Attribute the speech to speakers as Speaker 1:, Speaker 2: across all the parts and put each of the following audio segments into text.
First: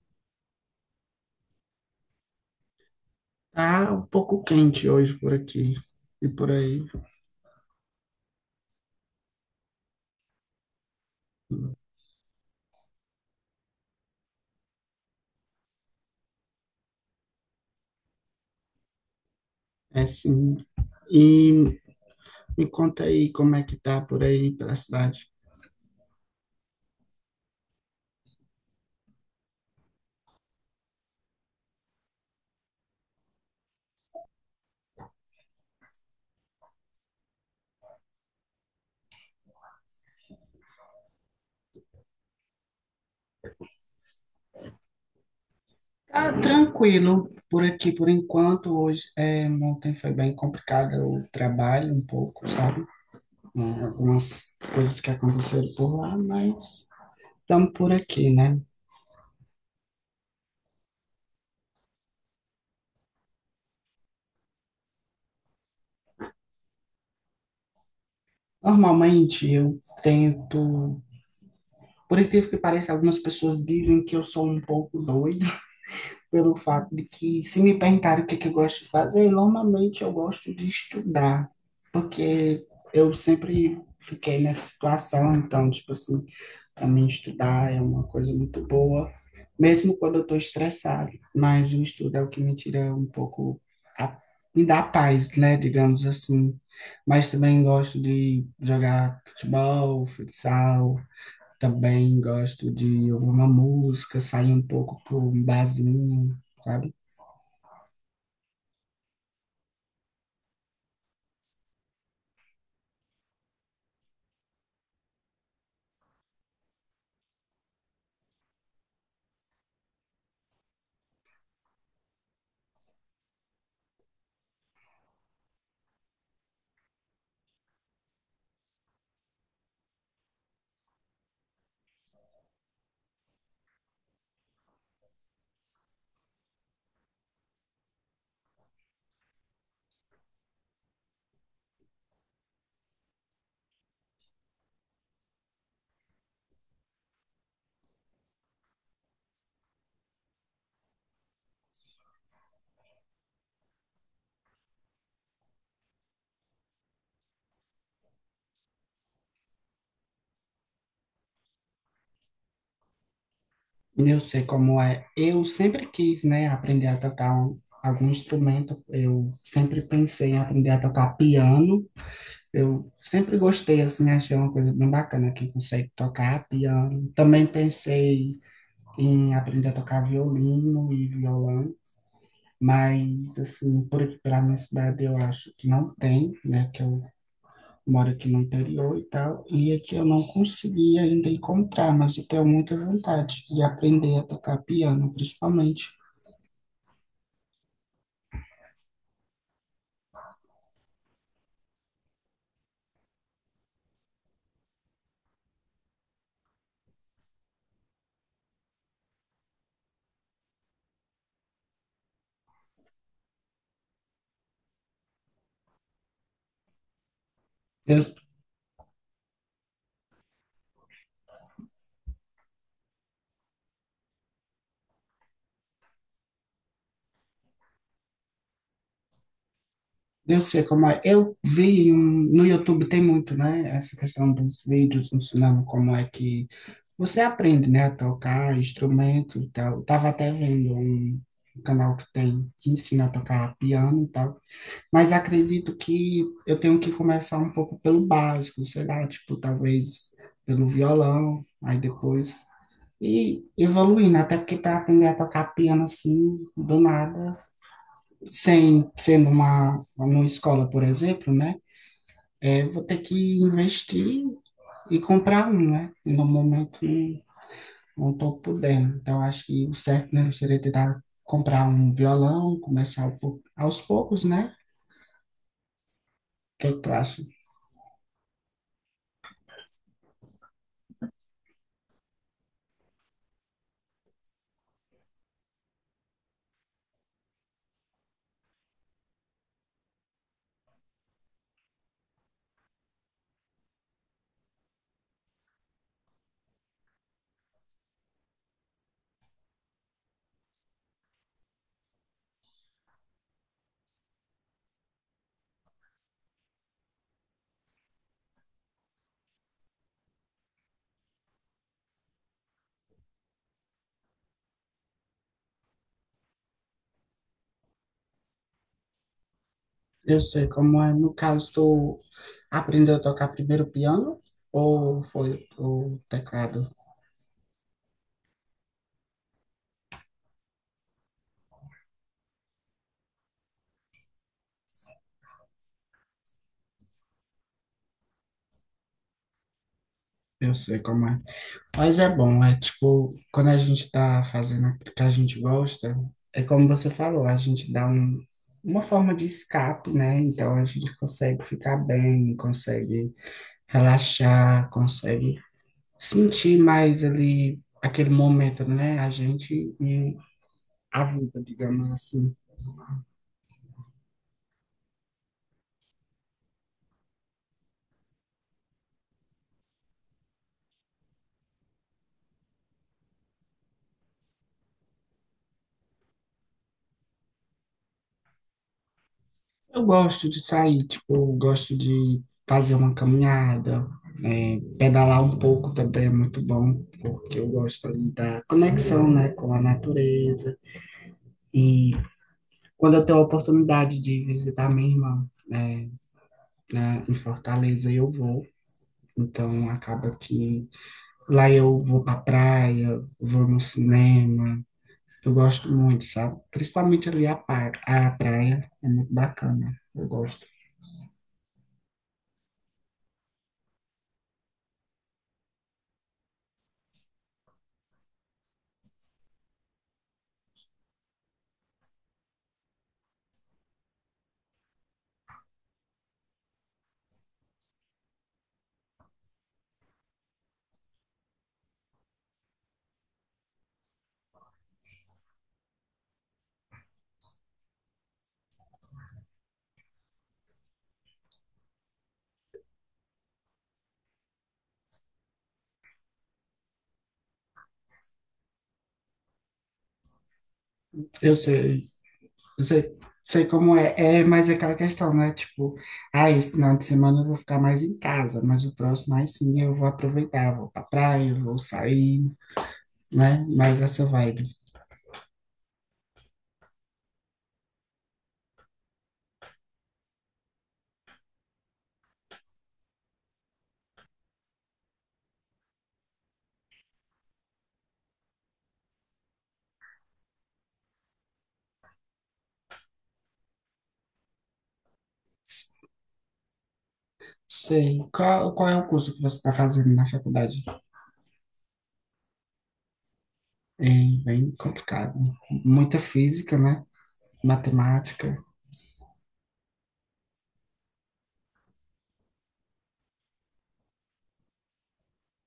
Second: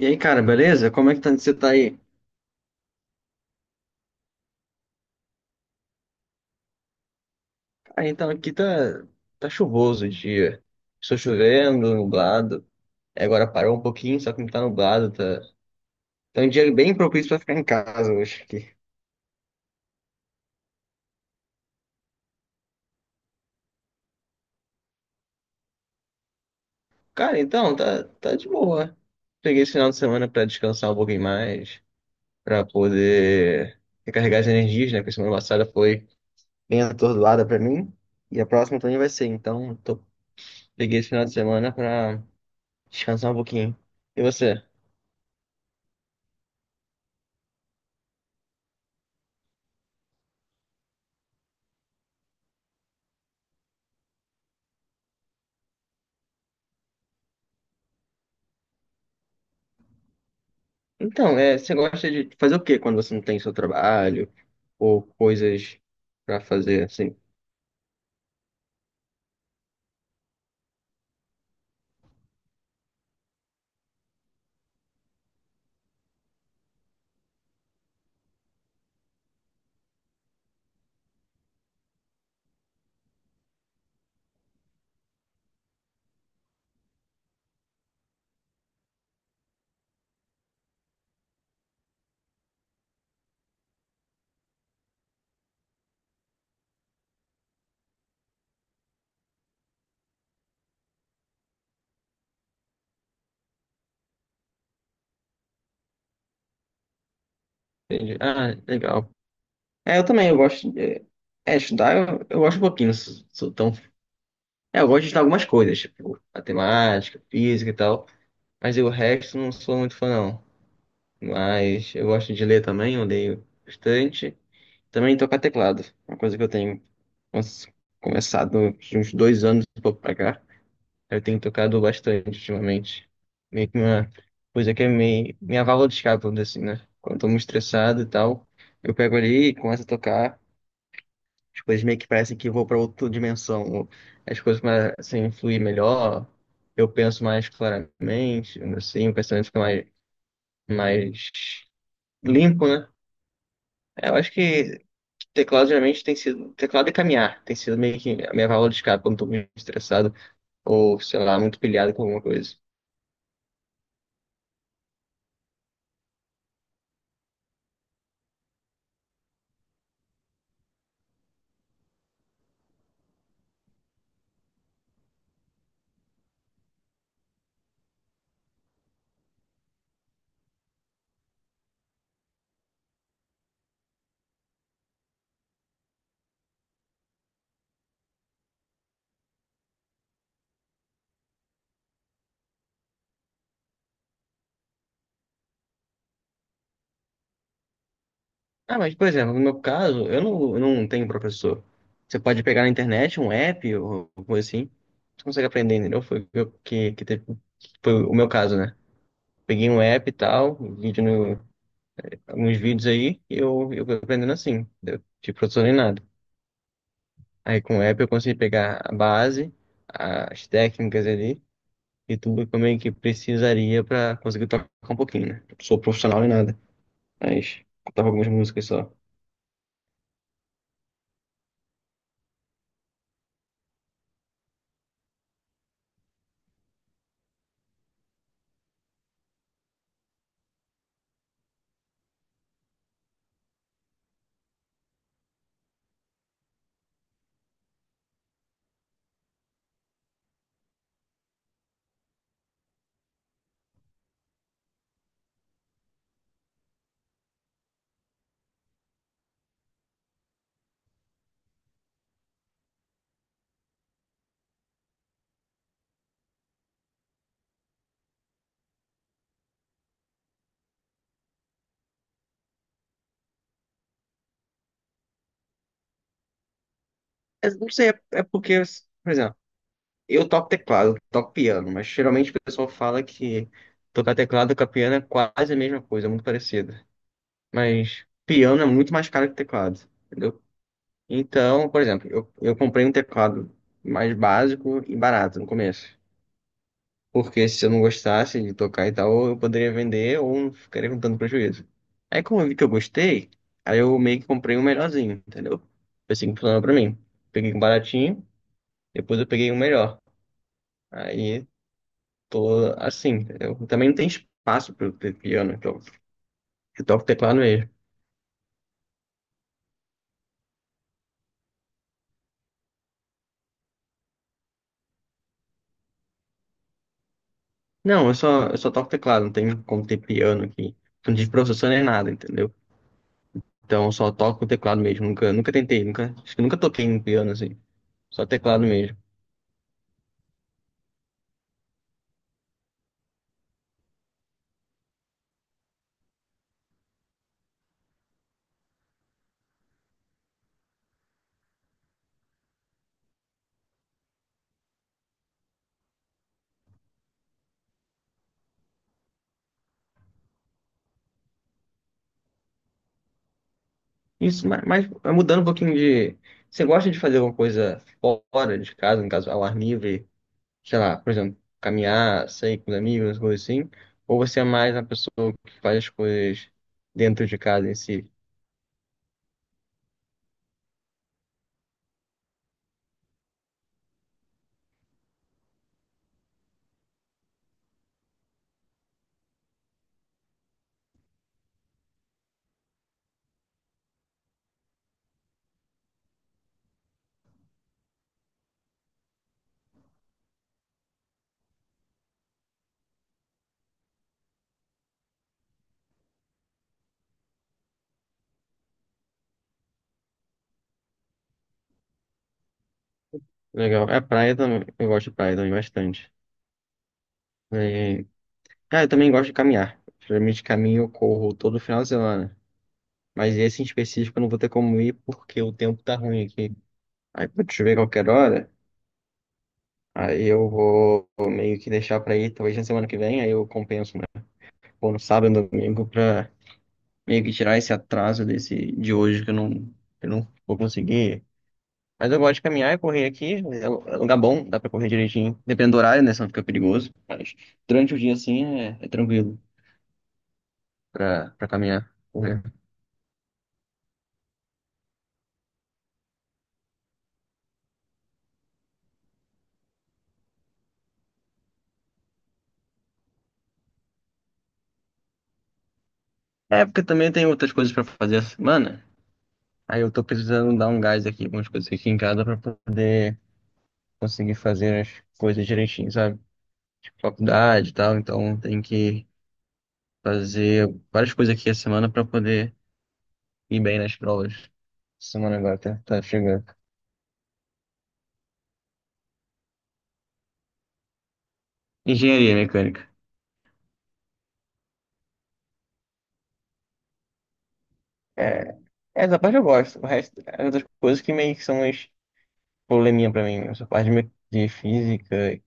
Speaker 1: E aí, cara, beleza? Como é que tá, você tá aí?
Speaker 2: Tá um pouco quente hoje por aqui e por aí.
Speaker 1: Cara, então aqui tá chuvoso o dia. Estou chovendo, nublado. Agora parou um pouquinho, só que não tá nublado, tá. Tá um dia bem propício pra ficar em casa hoje aqui.
Speaker 2: É sim. E me conta aí como é que tá por aí pela cidade.
Speaker 1: Cara, então, tá, tá de boa. Peguei esse final de semana pra descansar um pouquinho mais, pra poder recarregar as energias, né? Porque semana passada foi bem atordoada pra mim. E a próxima também vai ser. Peguei esse final de semana pra descansar um pouquinho. E você?
Speaker 2: Tá tranquilo por aqui por enquanto. Hoje, é, ontem foi bem complicado o trabalho um pouco, sabe? É, algumas coisas que aconteceram por lá, mas estamos por aqui, né?
Speaker 1: Então, você gosta de fazer o quê quando você não tem seu trabalho ou coisas pra fazer assim?
Speaker 2: Normalmente eu tento. Por incrível que pareça, algumas pessoas dizem que eu sou um pouco doido pelo fato de que, se me perguntarem o que, é que eu gosto de fazer, normalmente eu gosto de estudar, porque eu sempre fiquei nessa situação, então, tipo assim, para mim estudar é uma coisa muito boa, mesmo quando eu estou estressado, mas o estudo é o que me tira um pouco, a, me dá paz, né, digamos assim. Mas também gosto de jogar futebol, futsal, também gosto de ouvir uma música, sair um pouco para um barzinho, sabe?
Speaker 1: Entendi. Ah, legal. É, eu também, eu gosto de estudar, eu gosto um pouquinho, não sou, sou tão. É, eu gosto de estudar algumas coisas, tipo matemática, física e tal, mas eu, o resto não sou muito fã, não. Mas eu gosto de ler também, eu leio bastante. Também tocar teclado, uma coisa que eu tenho nossa, começado de uns dois anos e pouco pra cá. Eu tenho tocado bastante ultimamente. Meio que uma coisa que é meio, minha válvula de escape, vamos dizer assim, né? Quando eu tô muito estressado e tal, eu pego ali e começo a tocar. As coisas meio que parecem que eu vou para outra dimensão, ou as coisas começam a fluir melhor. Eu penso mais claramente, assim, o pensamento fica mais limpo, né? Eu acho que teclado geralmente tem sido. Teclado e caminhar tem sido meio que a minha válvula de escape quando eu tô muito estressado ou, sei lá, muito pilhado com alguma coisa.
Speaker 2: E eu sei como é. Eu sempre quis, né, aprender a tocar algum instrumento. Eu sempre pensei em aprender a tocar piano. Eu sempre gostei, assim, achei uma coisa bem bacana quem consegue tocar piano. Também pensei em aprender a tocar violino e violão. Mas, assim, por aqui pela minha cidade eu acho que não tem, né? Que eu moro aqui no interior e tal, e aqui eu não consegui ainda encontrar, mas eu tenho muita vontade de aprender a tocar piano, principalmente.
Speaker 1: Ah, mas, por exemplo, no meu caso, eu não tenho professor. Você pode pegar na internet um app ou coisa assim. Você consegue aprender, entendeu? Foi o que, eu- que teve- Que foi o meu caso, né? Peguei um app e tal, um vídeo no, alguns vídeos aí, e eu fui aprendendo assim, entendeu? Não tive professor nem nada. Aí com o
Speaker 2: Eu,
Speaker 1: app eu consegui pegar a base, as técnicas ali, e tudo como é que precisaria pra conseguir tocar um pouquinho, né? Não sou profissional nem nada, mas tocava algumas músicas só.
Speaker 2: eu sei como é. Eu vi no YouTube tem muito, né? Essa questão dos vídeos ensinando como é que você aprende, né, a tocar instrumento e tal. Eu tava até vendo um canal que tem que ensina a tocar piano e tal. Mas acredito que eu tenho que começar um pouco pelo básico, sei lá, tipo, talvez pelo violão, aí depois e evoluindo, até porque para aprender a tocar piano assim, do nada, sem ser numa, numa escola, por exemplo, né? É, vou ter que investir e comprar um, né? E no momento não estou podendo. Então, acho que o certo mesmo seria tentar comprar um violão, começar aos poucos, né? O que é que tu...
Speaker 1: Mas não sei, é porque, por exemplo, eu toco teclado, eu toco piano, mas geralmente o pessoal fala que tocar teclado com piano é quase a mesma coisa, é muito parecido. Mas piano é muito mais caro que teclado, entendeu? Então, por exemplo, eu comprei um teclado mais básico e barato no começo. Porque se eu não gostasse de tocar e tal, eu poderia vender ou não ficaria com tanto prejuízo. Aí como eu vi que eu gostei, aí eu meio que comprei um melhorzinho, entendeu? Foi assim que funcionou pra mim. Peguei um baratinho, depois eu peguei um melhor. Aí Tô, assim, eu também não tem espaço para eu ter piano, então eu toco teclado mesmo.
Speaker 2: Eu sei como é. No caso, tu aprendeu a tocar primeiro piano ou foi o teclado?
Speaker 1: Não, eu só toco teclado, não tem como ter piano aqui. Não tive professor nem nada, entendeu? Então eu só toco teclado mesmo, nunca tentei, nunca, acho que nunca toquei em piano assim, só teclado mesmo.
Speaker 2: Eu sei como é. Mas é bom, é tipo, quando a gente tá fazendo aquilo que a gente gosta, é como você falou, a gente dá um, uma forma de escape, né? Então a gente consegue ficar bem, consegue relaxar, consegue sentir mais ali aquele momento, né? A gente e a vida, digamos assim.
Speaker 1: Isso, mas mudando um pouquinho de. Você gosta de fazer alguma coisa fora de casa, no caso, ao ar livre, sei lá, por exemplo, caminhar, sair com os amigos, coisas assim? Ou você é mais uma pessoa que faz as coisas dentro de casa em si?
Speaker 2: Eu gosto de sair, tipo, eu gosto de fazer uma caminhada, é, pedalar um pouco também é muito bom, porque eu gosto ali da conexão, né, com a natureza. E quando eu tenho a oportunidade de visitar minha irmã, né, em Fortaleza, eu vou. Então acaba que lá eu vou pra praia, vou no cinema. Eu gosto muito, sabe? Principalmente ali a praia, é muito bacana. Eu gosto.
Speaker 1: Legal. É praia também. Eu gosto de praia também bastante. É, cara, eu também gosto de caminhar. Geralmente caminho, eu corro todo final de semana. Mas esse em específico eu não vou ter como ir porque o tempo tá ruim aqui. Aí pode chover qualquer hora. Aí eu vou meio que deixar pra ir talvez na semana que vem. Aí eu compenso, né? Ou no sábado, no domingo, pra meio que tirar esse atraso desse de hoje que eu não vou conseguir. Mas eu gosto de caminhar e correr aqui. É lugar bom, dá pra correr direitinho. Dependendo do horário, né? Senão fica perigoso. Mas durante o dia, assim, é tranquilo
Speaker 2: Eu
Speaker 1: pra
Speaker 2: sei.
Speaker 1: caminhar, correr.
Speaker 2: Eu sei, como é, é, mas é aquela questão, né? Tipo, ah, esse final de semana eu vou ficar mais em casa, mas o próximo aí sim eu vou aproveitar, vou pra praia, eu vou sair, né? Mais essa vibe.
Speaker 1: É, porque também tem outras coisas pra fazer essa semana. Aí eu tô precisando dar um gás aqui, algumas coisas aqui em casa pra poder conseguir fazer as coisas direitinho, sabe? Faculdade e tal. Então tem que fazer várias coisas aqui a semana pra poder ir bem nas provas. Semana agora tá chegando.
Speaker 2: Sei. Qual é o curso que você está fazendo na faculdade?
Speaker 1: Engenharia mecânica.
Speaker 2: É bem complicado. Muita física, né? Matemática.
Speaker 1: É, essa parte eu gosto. O resto, as outras coisas que meio que são mais probleminha pra mim. Essa parte de me- De física e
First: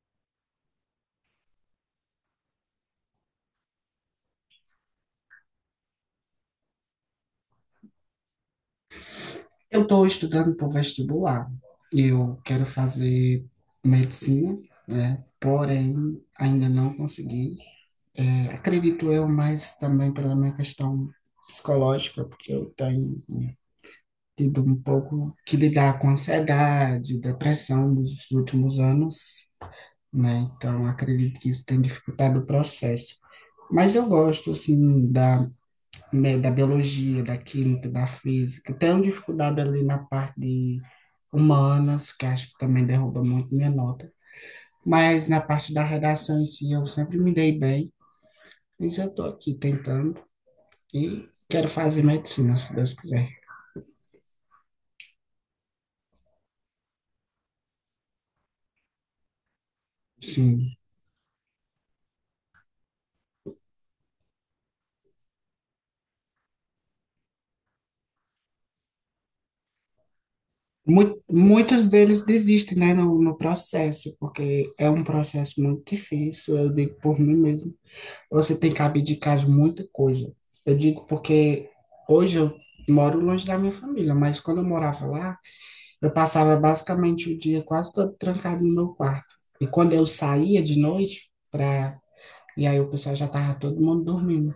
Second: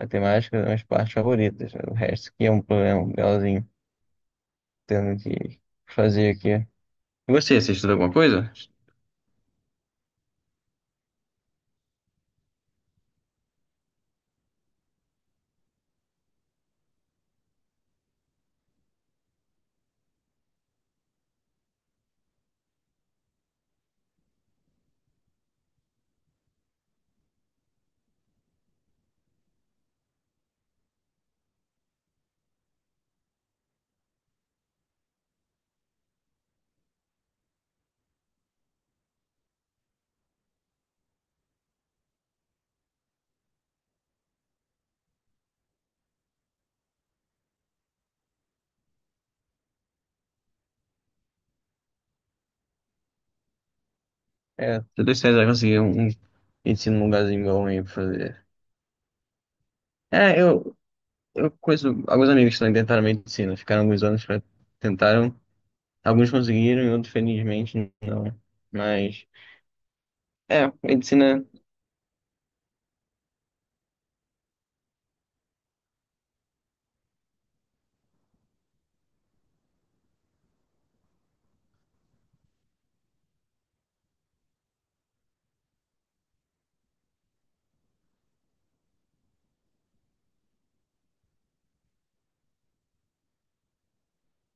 Speaker 1: matemática são as partes favoritas. O resto que é um problema legalzinho, tendo que fazer aqui. E você, você estuda alguma coisa?
Speaker 2: Eu estou estudando para o vestibular. Eu quero fazer medicina, né? Porém, ainda não consegui. É, acredito eu, mas também pela minha questão psicológica, porque eu tenho tido um pouco que lidar com ansiedade, depressão nos últimos anos, né? Então, acredito que isso tem dificultado o processo. Mas eu gosto, assim, da, né, da biologia, da química, da física. Tenho dificuldade ali na parte de humanas, que acho que também derruba muito minha nota. Mas na parte da redação em si, eu sempre me dei bem. Mas eu estou aqui tentando e quero fazer medicina, se Deus quiser.
Speaker 1: É, tô dois anos, já consegui um ensino num lugarzinho bom aí pra fazer. É,
Speaker 2: Sim.
Speaker 1: eu conheço alguns amigos que também tentaram medicina, ficaram alguns anos pra tentaram. Alguns conseguiram e outros, felizmente, não. Mas, é,
Speaker 2: Mu-
Speaker 1: medicina.
Speaker 2: Muitos deles desistem, né, no processo, porque é um processo muito difícil, eu digo por mim mesmo. Você tem que abdicar de muita coisa. Eu digo porque hoje eu moro longe da minha família, mas quando eu morava lá, eu passava basicamente o dia quase todo trancado no meu quarto. E quando eu saía de noite para, e aí o pessoal já tava todo mundo dormindo.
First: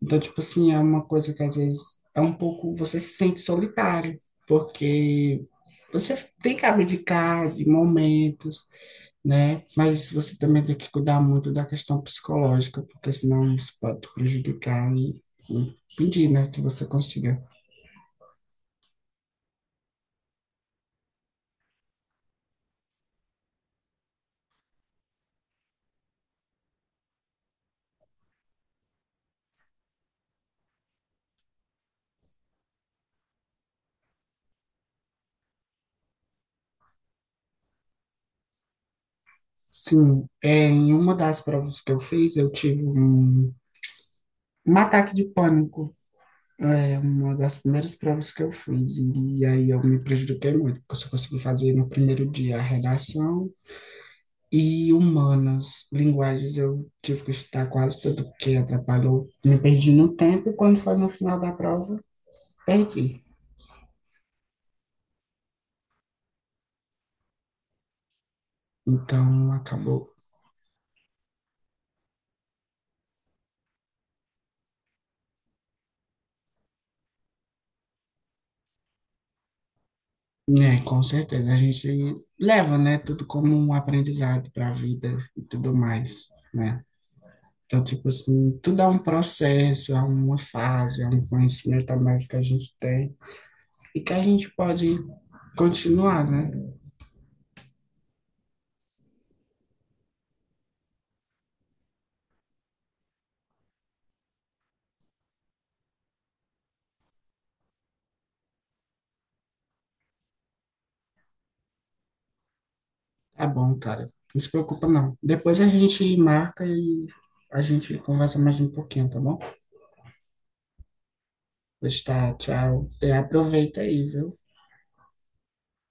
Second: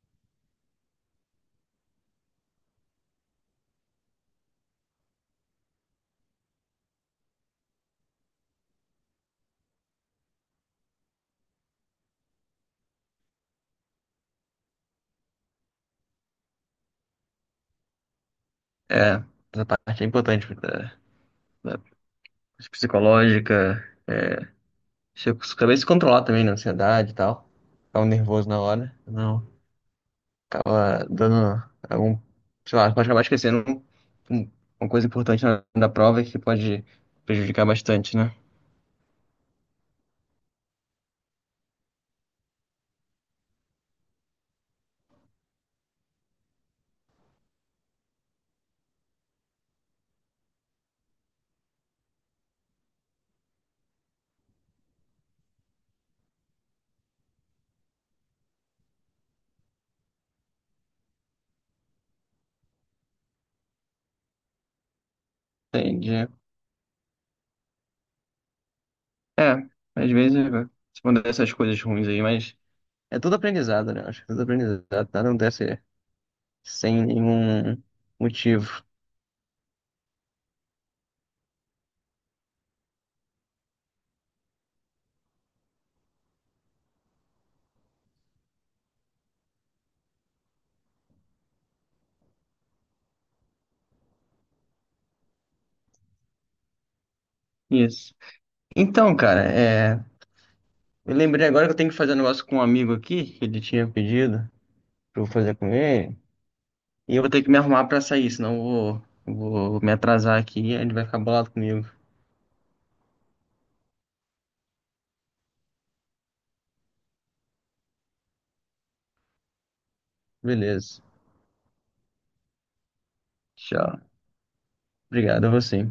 Speaker 2: Então, tipo assim, é uma coisa que às vezes é um pouco, você se sente solitário, porque você tem que abdicar de momentos, né? Mas você também tem que cuidar muito da questão psicológica, porque senão isso pode te prejudicar e impedir, né, que você consiga.
Speaker 1: É, essa parte é importante, da psicológica. É, se eu acabei se controlar também na ansiedade e tal. Ficava nervoso na hora. Não, acaba dando algum. Sei lá, pode acabar esquecendo um- uma coisa importante na, da prova que pode prejudicar bastante, né?
Speaker 2: Sim, é, em uma das provas que eu fiz, eu tive um ataque de pânico. É uma das primeiras provas que eu fiz, e aí eu me prejudiquei muito, porque eu só consegui fazer no primeiro dia a redação e humanas, linguagens, eu tive que estudar quase tudo, porque atrapalhou. Me perdi no tempo, e quando foi no final da prova, perdi.
Speaker 1: Entendi.
Speaker 2: Então,
Speaker 1: É, às
Speaker 2: acabou.
Speaker 1: vezes é, se mandar essas coisas ruins aí, mas é tudo aprendizado, né? Acho que tudo aprendizado. Nada acontece sem nenhum motivo.
Speaker 2: É, com certeza. A gente leva, né, tudo como um aprendizado para a vida e tudo mais, né? Então, tipo assim, tudo é um processo, é uma fase, é um conhecimento a mais que a gente tem e que a gente pode continuar, né?
Speaker 1: Isso. Então, cara, é. Eu lembrei agora que eu tenho que fazer um negócio com um amigo aqui, que ele tinha pedido pra eu fazer com ele. E eu vou ter que me arrumar pra sair, senão eu vou me atrasar aqui e ele vai ficar bolado comigo.
Speaker 2: Tá bom, cara. Não se preocupa, não. Depois a gente marca e a gente conversa mais um pouquinho, tá bom?
Speaker 1: Beleza.
Speaker 2: Pois tá, tchau. E aproveita
Speaker 1: Tchau.
Speaker 2: aí, viu?
Speaker 1: Obrigado a você.